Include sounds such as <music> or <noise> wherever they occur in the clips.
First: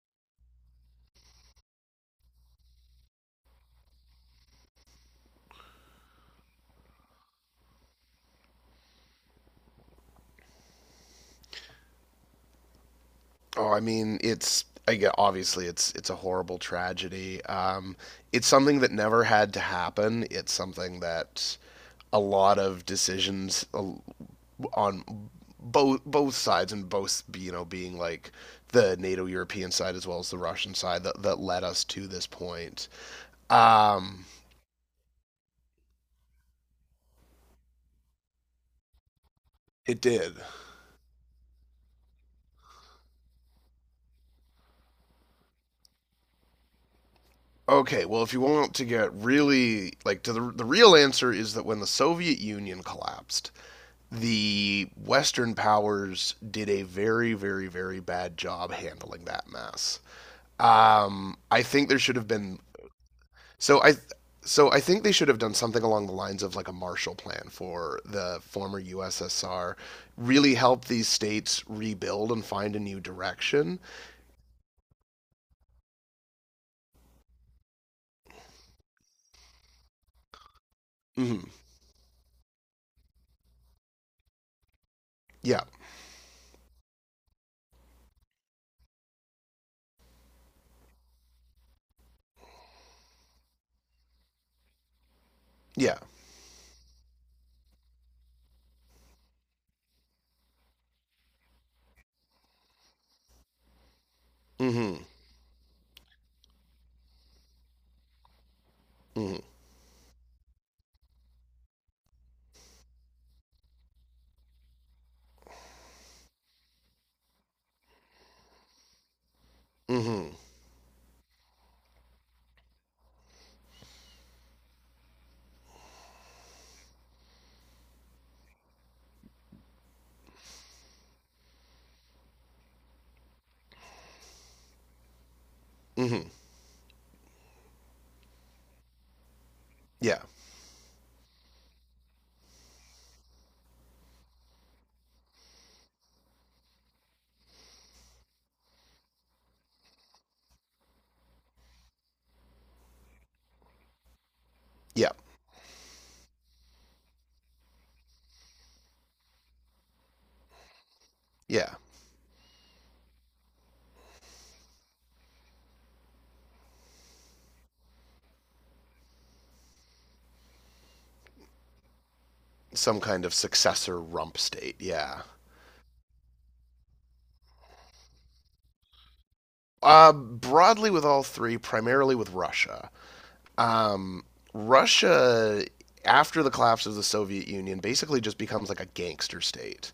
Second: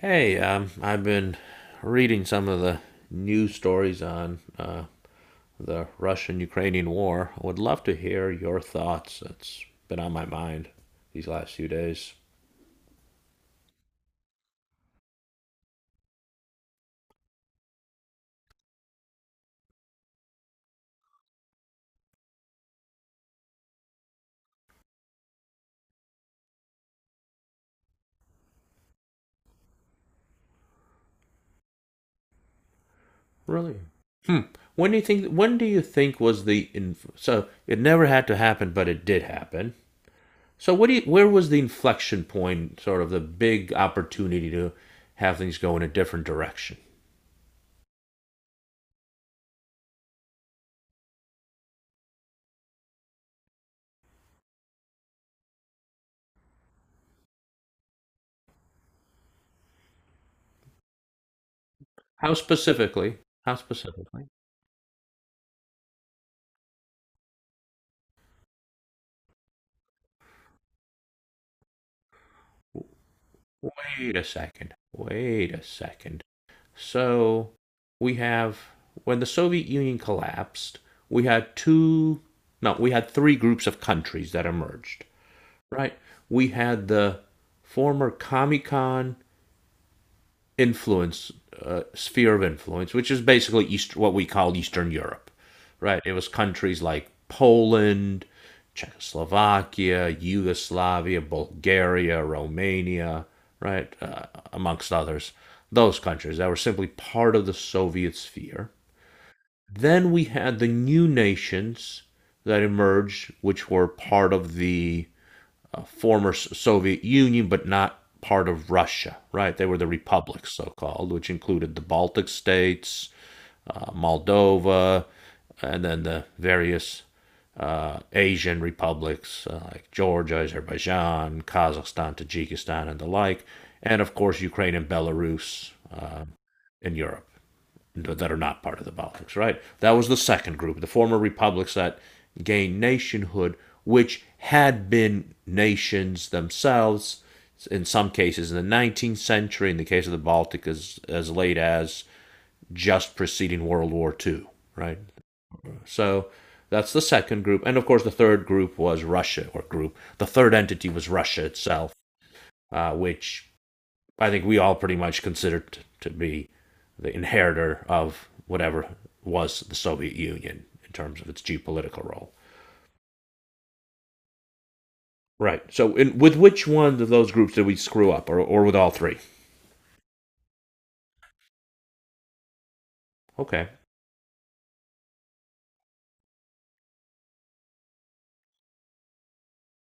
Hey, I've been reading some of the news stories on the Russian-Ukrainian war. I would love to hear your thoughts. It's been on my mind these last few days. Oh, I mean, it's a horrible tragedy. It's something that never had to happen. It's something that a lot of decisions on both sides, and both, you know, being like the NATO European side as well as the Russian side that led us to this point. Really? Um, Hmm. When do you think? When do you think was the it never had to happen, but it did happen. it did. So what do you? Where was the inflection point? Sort of the big opportunity to have things go in a different direction. Okay, well, if you want to get really like to the real answer is that when the Soviet Union collapsed, the Western powers did a very, very, very bad job handling that mess. I think there should have How been specifically? How so I specifically? so I think they should have done something along the lines of like a Marshall Plan for the former USSR, really help these states rebuild and find a new direction. Wait a second. Wait a second. So we have when the Soviet Union collapsed, we Mm-hmm. had two no, we had three groups of countries that emerged, Yeah, right? We had the former Comecon influence sphere of influence, which is basically East, what we call Eastern Europe, yeah. right? It was countries like Poland, Czechoslovakia, Yugoslavia, Bulgaria, Romania, right, amongst Mm-hmm. others. Those countries that were simply part of the Soviet sphere. Mm-hmm. Then we had the new nations that emerged, which were part of the former Soviet Union, but not part of Russia, right? They were the Mm-hmm. republics, so called, which included the Baltic states, Moldova, and then the various Asian republics like Georgia, Azerbaijan, Kazakhstan, Tajikistan, and the like, and of course Ukraine and Belarus Mm-hmm. in Europe that are not part of the Baltics, right? That was the Yeah, second group, the former republics that gained nationhood, which had been nations themselves in some cases in the 19th century, in the case of the Baltic, as late as just preceding World War II, right? yeah, So that's the second group. And of course, the third group was Russia, or group. The third entity was Russia yeah. itself, which I think we all pretty much considered to be the inheritor of whatever was the Soviet Union in terms of its geopolitical role. Some kind of successor rump state. Yeah. Right. So, with which one of those groups did we screw up, or with all three? Broadly with all three, primarily with Russia. Okay. Um, Russia, after the collapse of the Soviet Union, basically just becomes like a gangster state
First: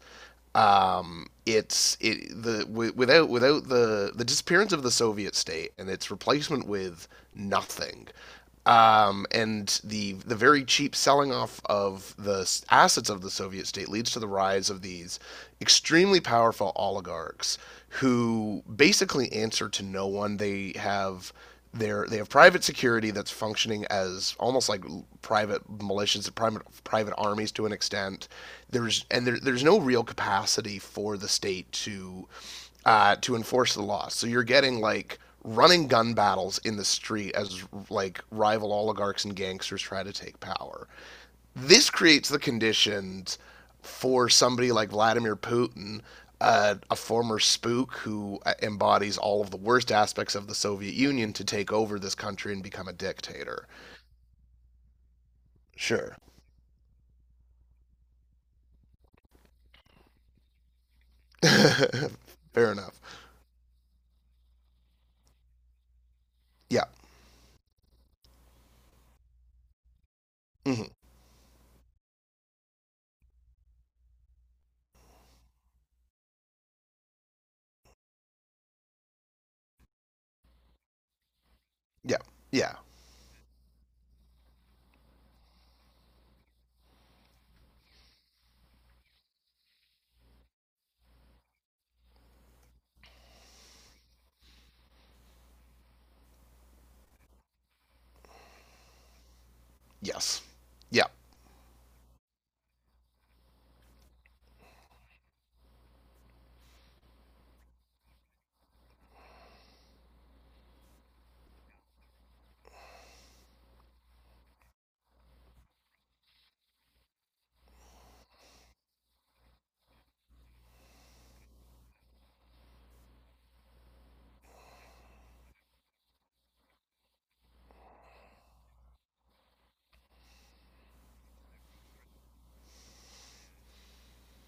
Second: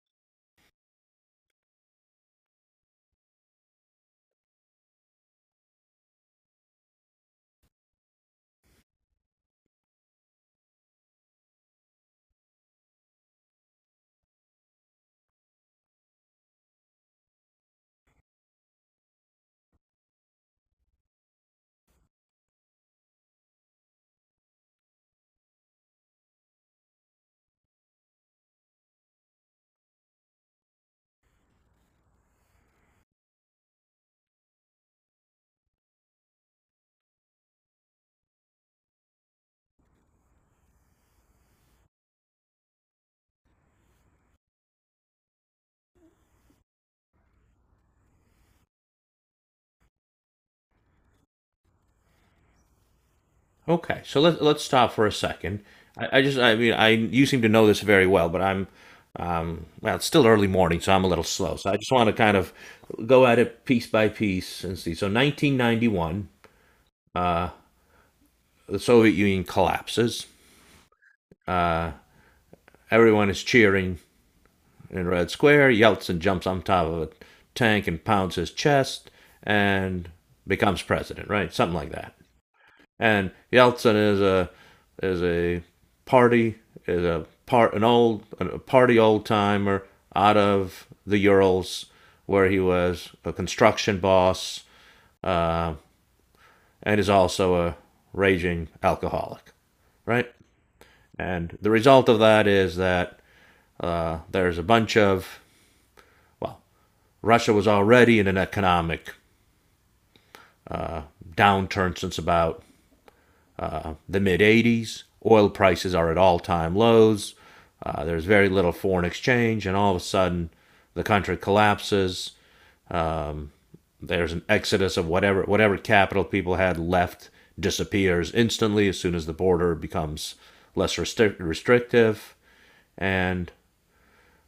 it's it the wi- without without the disappearance of the Soviet state and its replacement with nothing, and the very cheap selling off of the assets of the Soviet state leads to the rise of these extremely powerful oligarchs who basically answer to no one. They have private security that's functioning as almost like private militias, private armies to an extent. There's no real capacity for the state to enforce the law. So you're getting like running gun battles in the street as like rival oligarchs and gangsters try to take power. This creates the conditions for somebody like Vladimir Putin, a former spook who embodies all of the worst aspects of the Soviet Union, to take over this country and become a dictator. Okay. So let's stop for a second. Sure. I just, I mean, I you seem to know this very well, but well, it's still early morning, so I'm a little slow. So I just want to kind of <laughs> Fair enough. go at it piece by piece and see. So 1991, Yeah. the Soviet Union collapses. Hmm. Everyone is cheering in Red Square, Yeltsin jumps on top of a tank and pounds his chest and becomes president, right? Something like that. Yeah. Yeah. And Yeltsin is a party is a part an old a party old timer out of the Urals where he was a construction boss, um, and is also a raging alcoholic, right? Yes. Yeah. And the result of that is that there's a bunch of Russia was already in an economic downturn since about the mid '80s. Oil prices are at all time lows. There's very little foreign exchange, and all of a sudden, the country collapses. There's an exodus of whatever capital people had left disappears instantly as soon as the border becomes restrictive. And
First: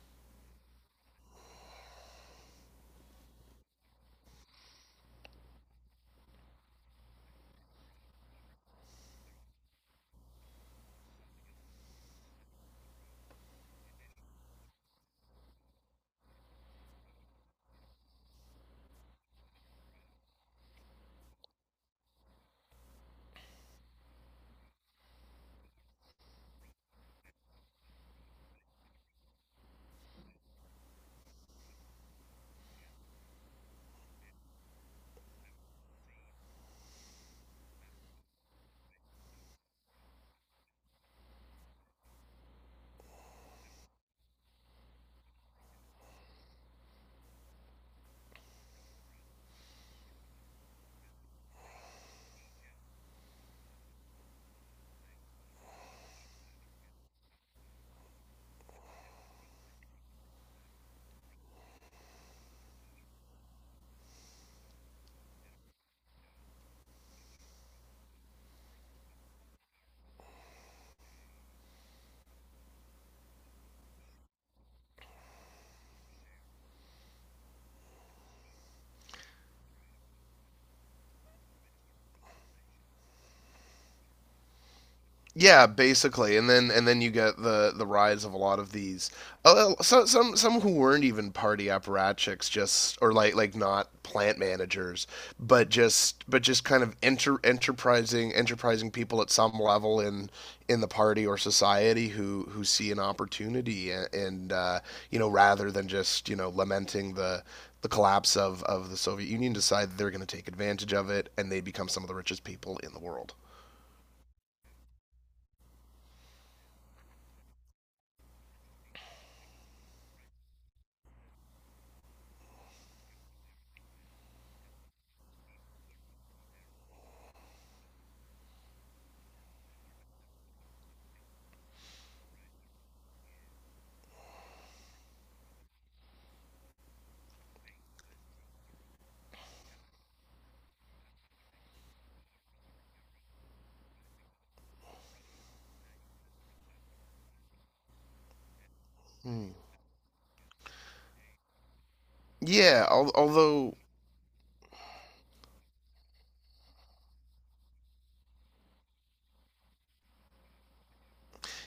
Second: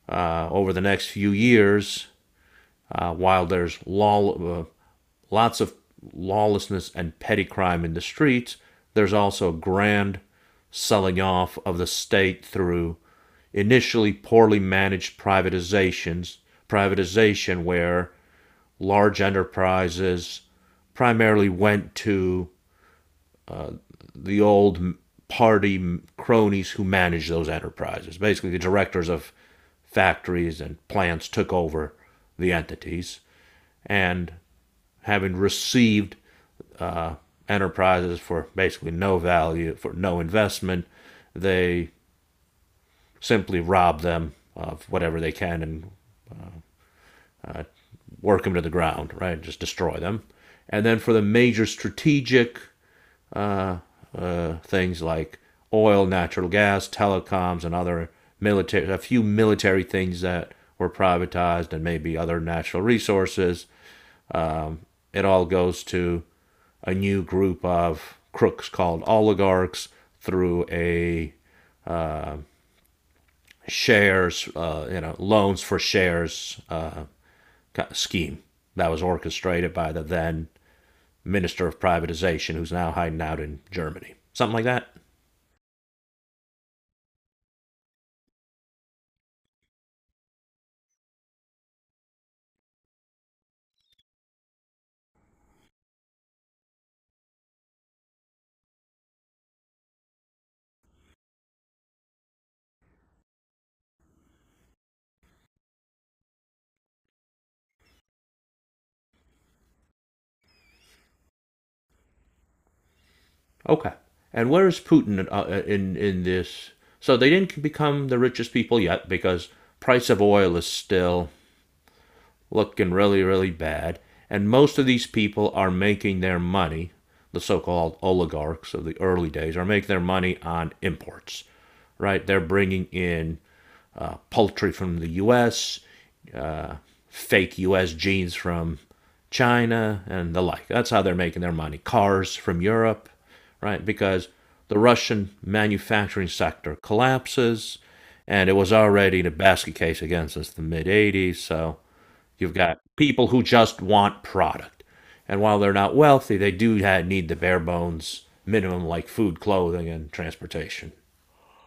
over the next few years, uh, while there's law, uh, lots of lawlessness and petty crime in the streets, there's also a grand selling off of the state through initially poorly managed privatization where large enterprises primarily went to the old party cronies who managed those enterprises. Basically, the directors of factories and plants took over the entities, and having received uh, enterprises for basically no value, for no investment, they simply rob them of whatever they can and work them to the ground, right? Just destroy them. And then for the major strategic things like oil, natural gas, telecoms, and other military, a few military things that were privatized, and maybe other natural resources. It all goes to a new group of crooks called oligarchs through a shares, loans for shares scheme that was orchestrated by the then Minister of Privatization, who's now hiding out in Germany. Something like that. Yeah, basically, and then you get the rise of a lot of these. Some who weren't even party apparatchiks, just or like not plant managers, but just kind of enterprising people at some level in the party or society who see an opportunity, and you know, rather than just, you know, lamenting the collapse of the Soviet Union, decide they're going to take advantage of it and they become some of the richest people in the world. Okay. And where is Putin in this? So they didn't become the richest people yet because price of oil is still looking really, really bad. And most of these people are making their money, the so called oligarchs of the early days, are making their money on imports, right? They're bringing in poultry from the US, uh, fake US jeans from China, and the like. That's how they're making their money. Cars from Europe, right? Because the Russian manufacturing sector collapses, and it was already in a Hmm. basket case again since the mid '80s. So you've got Yeah, al- people who although just want product. And while they're not wealthy, they do need the bare bones minimum, like food, clothing, and transportation.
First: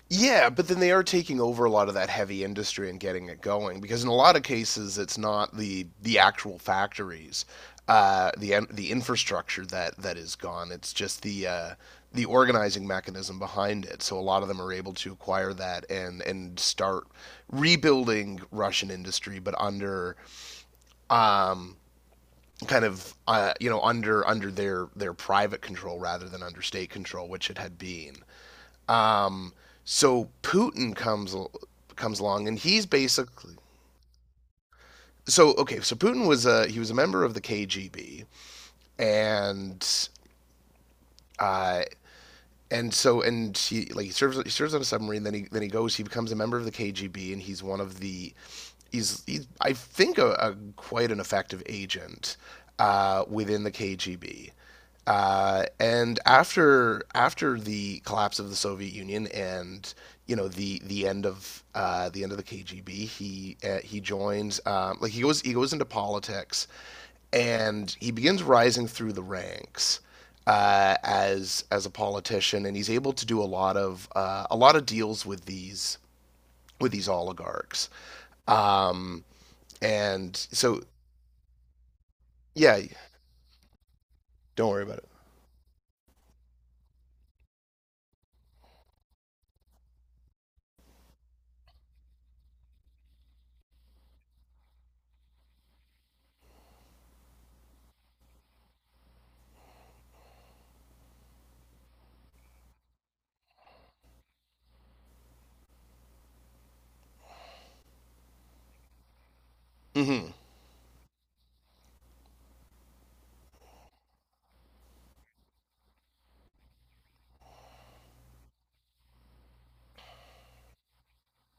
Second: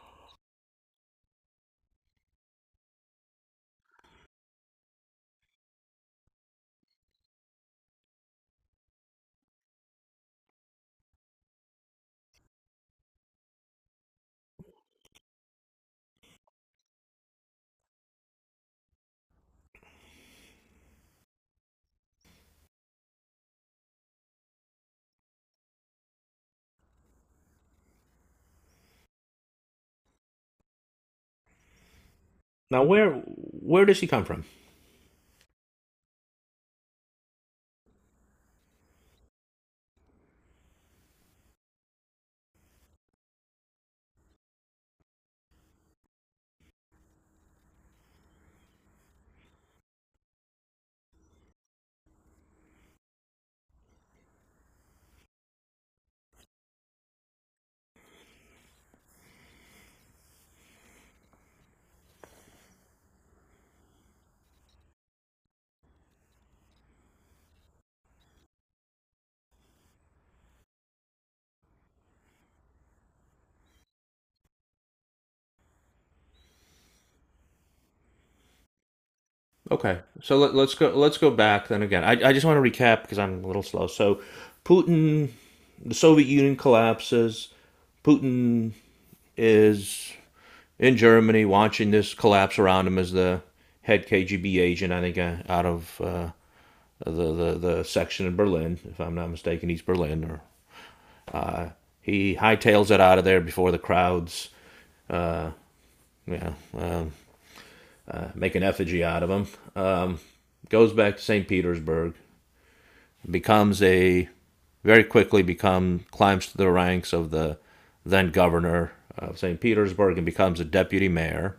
yeah, but then they are taking over a lot of that heavy industry and getting it going, because in a lot of cases it's not the actual factories, the infrastructure that is gone. It's just the organizing mechanism behind it. So a lot of them are able to acquire that and start rebuilding Russian industry, but under kind of, you know, under their private control rather than under state control, which it had been. So Putin comes along and Now, he's basically, where does he come from? so okay. So Putin was a, he was a member of the KGB, and uh, he like he serves on a submarine. Then he goes. He becomes a member of the KGB and he's one of the he's I think a quite an effective agent within the KGB. And after the collapse of the Soviet Union and, you know, the end of, the end of the KGB, he, he joins, like he goes into politics, and he begins rising through the ranks, as a politician, and he's able to do a lot of, a lot of deals with these, with these oligarchs. Um, Okay, and so so let's go back then again. I just want to yeah, recap because I'm a little slow. So, don't worry about it. Putin, the Soviet Union collapses. Putin is in Germany watching this collapse around him as the head KGB agent, I think, out of the section in Berlin, if I'm not mistaken, East Berlin. Or he hightails it out of there before the crowds, you know, um, make an effigy out of him. mm Um, hmm Goes back to St. Petersburg, becomes a very quickly become climbs to the ranks of the then governor of St. Petersburg and becomes a deputy mayor,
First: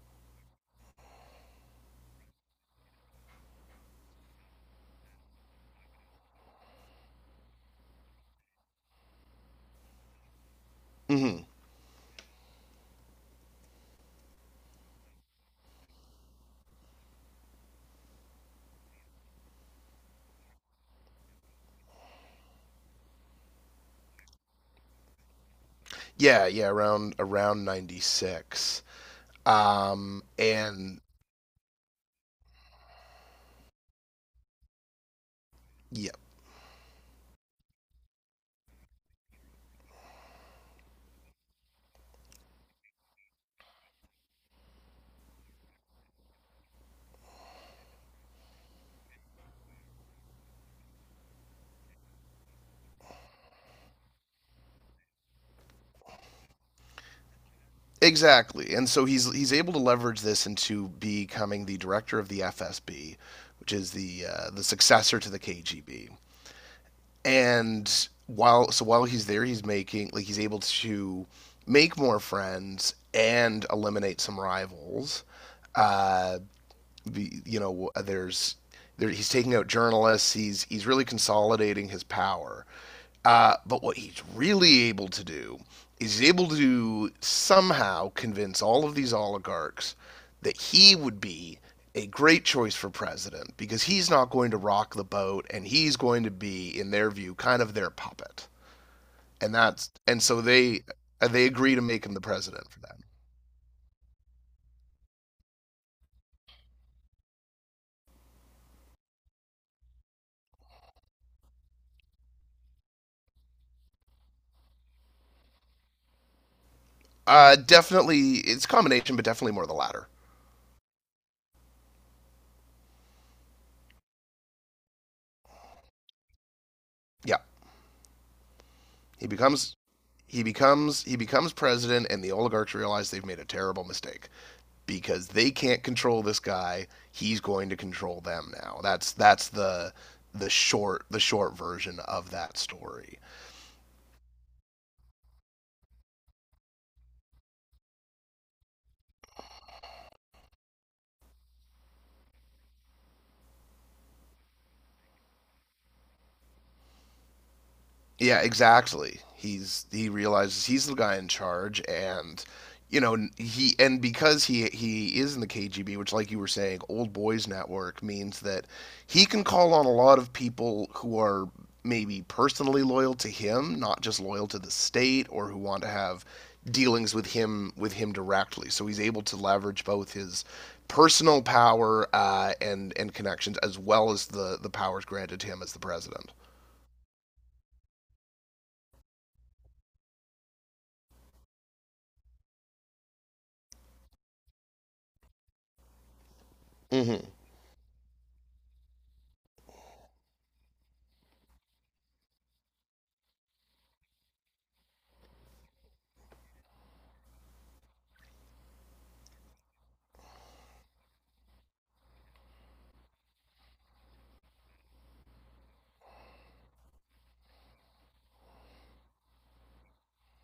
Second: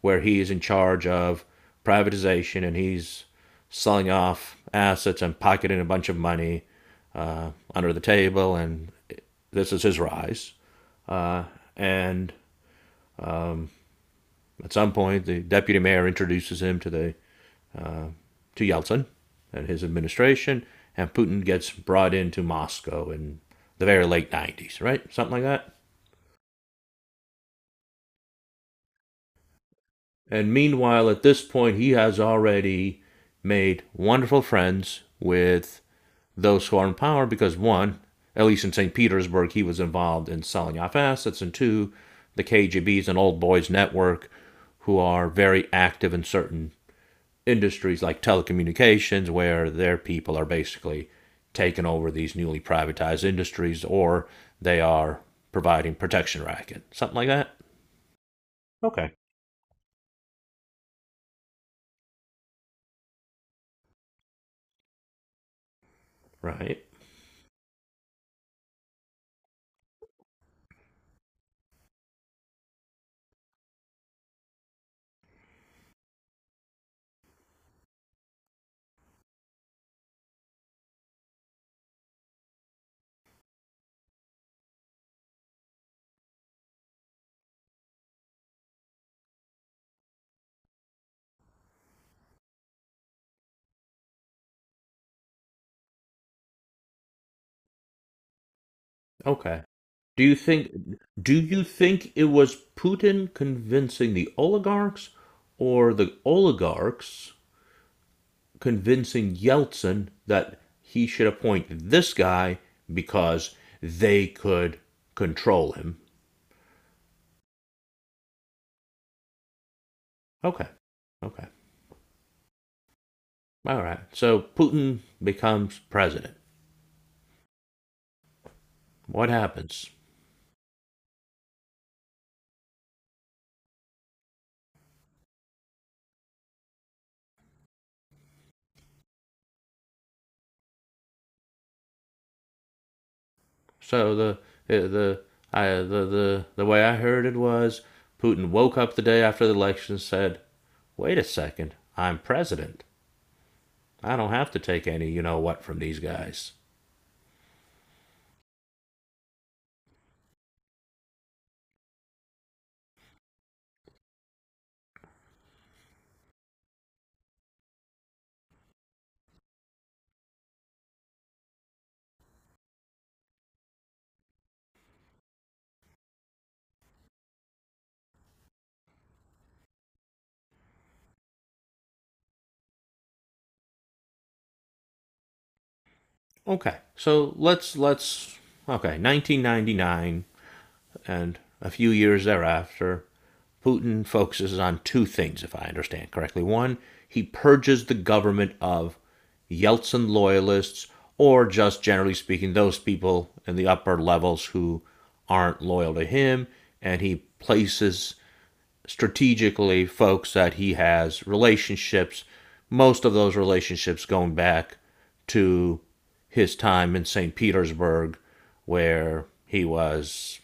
where he is in charge of privatization and he's selling off assets and pocketing a bunch of money under the table. And this is his rise. mm hmm And at some point, the deputy mayor introduces him to the to Yeltsin and his administration, and Putin gets brought into Moscow in the very late '90s, right? Something like that. Yeah, yeah, around 96. Um, And and meanwhile, at this point, he has already made wonderful friends with yeah, those who are in power because, one, at least in St. Petersburg, he was involved in selling off assets, and two, the KGB is an old boys network who are very active in certain industries like telecommunications, where their people are basically taking over these newly privatized industries or they are providing protection racket, something like that. exactly. And so Okay. he's able to leverage this into becoming the director of the FSB, which is the, the successor to the KGB. Right. And while, so while he's there, he's making, like, he's able to make more friends and eliminate some rivals. Uh the, you know, he's taking out journalists. He's really consolidating his power. But what he's really able to do is he's able to somehow convince all of these oligarchs that he would be a great choice for president because he's not going to rock the boat, and he's going to be, in their view, kind of their puppet. and Okay. that's and Do you so they think do they you agree to make think him the it was president for them. Putin convincing the oligarchs or the oligarchs convincing Yeltsin that he should appoint this guy because they could control him? Uh, definitely it's a combination, but definitely more the latter. Okay. Okay. All right. So Putin becomes president. Yeah, he What becomes happens? He becomes president and the oligarchs realize they've made a terrible mistake because they can't control this guy, he's going to control them now. That's the short, the short version of that story. So uh, the the way I heard it was Putin woke up the day after the election and said, "Wait a second, I'm president. I don't have to take any you know what from these guys." Yeah, exactly. He realizes he's the guy in charge, and, you know, he, and because he is in the KGB, which, like you were saying, old boys network, means that he can call on a lot of people who are maybe personally loyal to him, not just loyal to the state, or who want to have dealings with him, directly. So he's able to leverage both his personal power, and connections, as well as the powers granted to him as the president. Okay. So let's okay. 1999. And a few years thereafter, Putin focuses on two things, if I understand correctly. One, Hmm. he purges the government of Yeltsin loyalists, or just generally speaking, those people in the upper levels who aren't loyal to him, and he places strategically folks that he has relationships, most of those relationships going back to his time in St. Petersburg, where he was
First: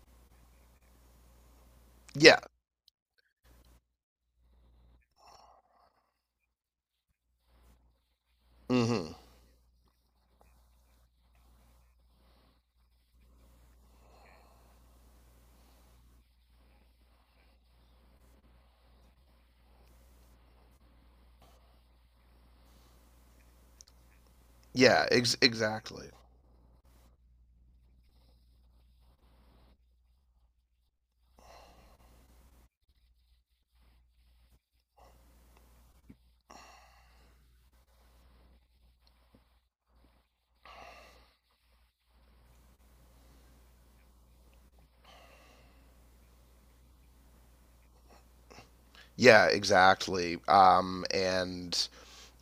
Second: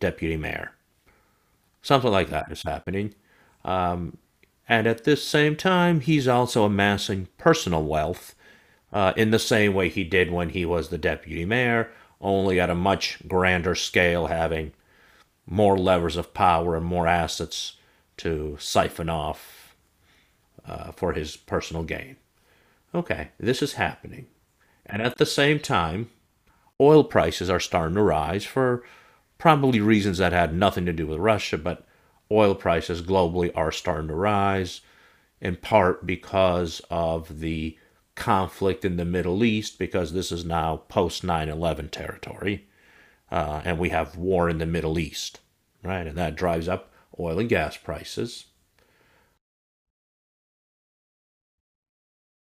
deputy mayor. Something like Yeah. that is happening. And at this same time, he's also amassing personal wealth Hmm. In the same way he did when he was the deputy mayor, only at a much grander scale, having more levers of power and more assets to siphon off for his personal gain. Okay, this is happening. And Yeah, at the ex- same exactly. time, oil prices are starting to rise for probably reasons that had nothing to do with Russia, but oil prices globally are starting to rise in part because of the conflict in the Middle East, because this is now post 9/11 territory, and we have war in the Middle East, right? And that drives up oil and gas prices. Yeah, exactly.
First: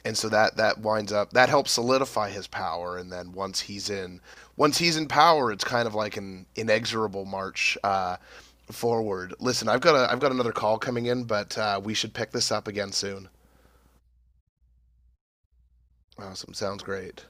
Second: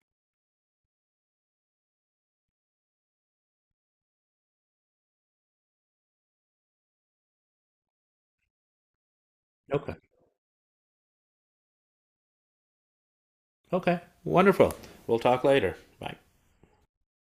And so that that winds up, that helps solidify his power. And then once he's in power, it's kind of like an inexorable march, forward. Listen, I've Okay. got a, I've got another call coming in, but, we should pick this up again soon. Okay. Wonderful. We'll talk later. Bye. Awesome, sounds great.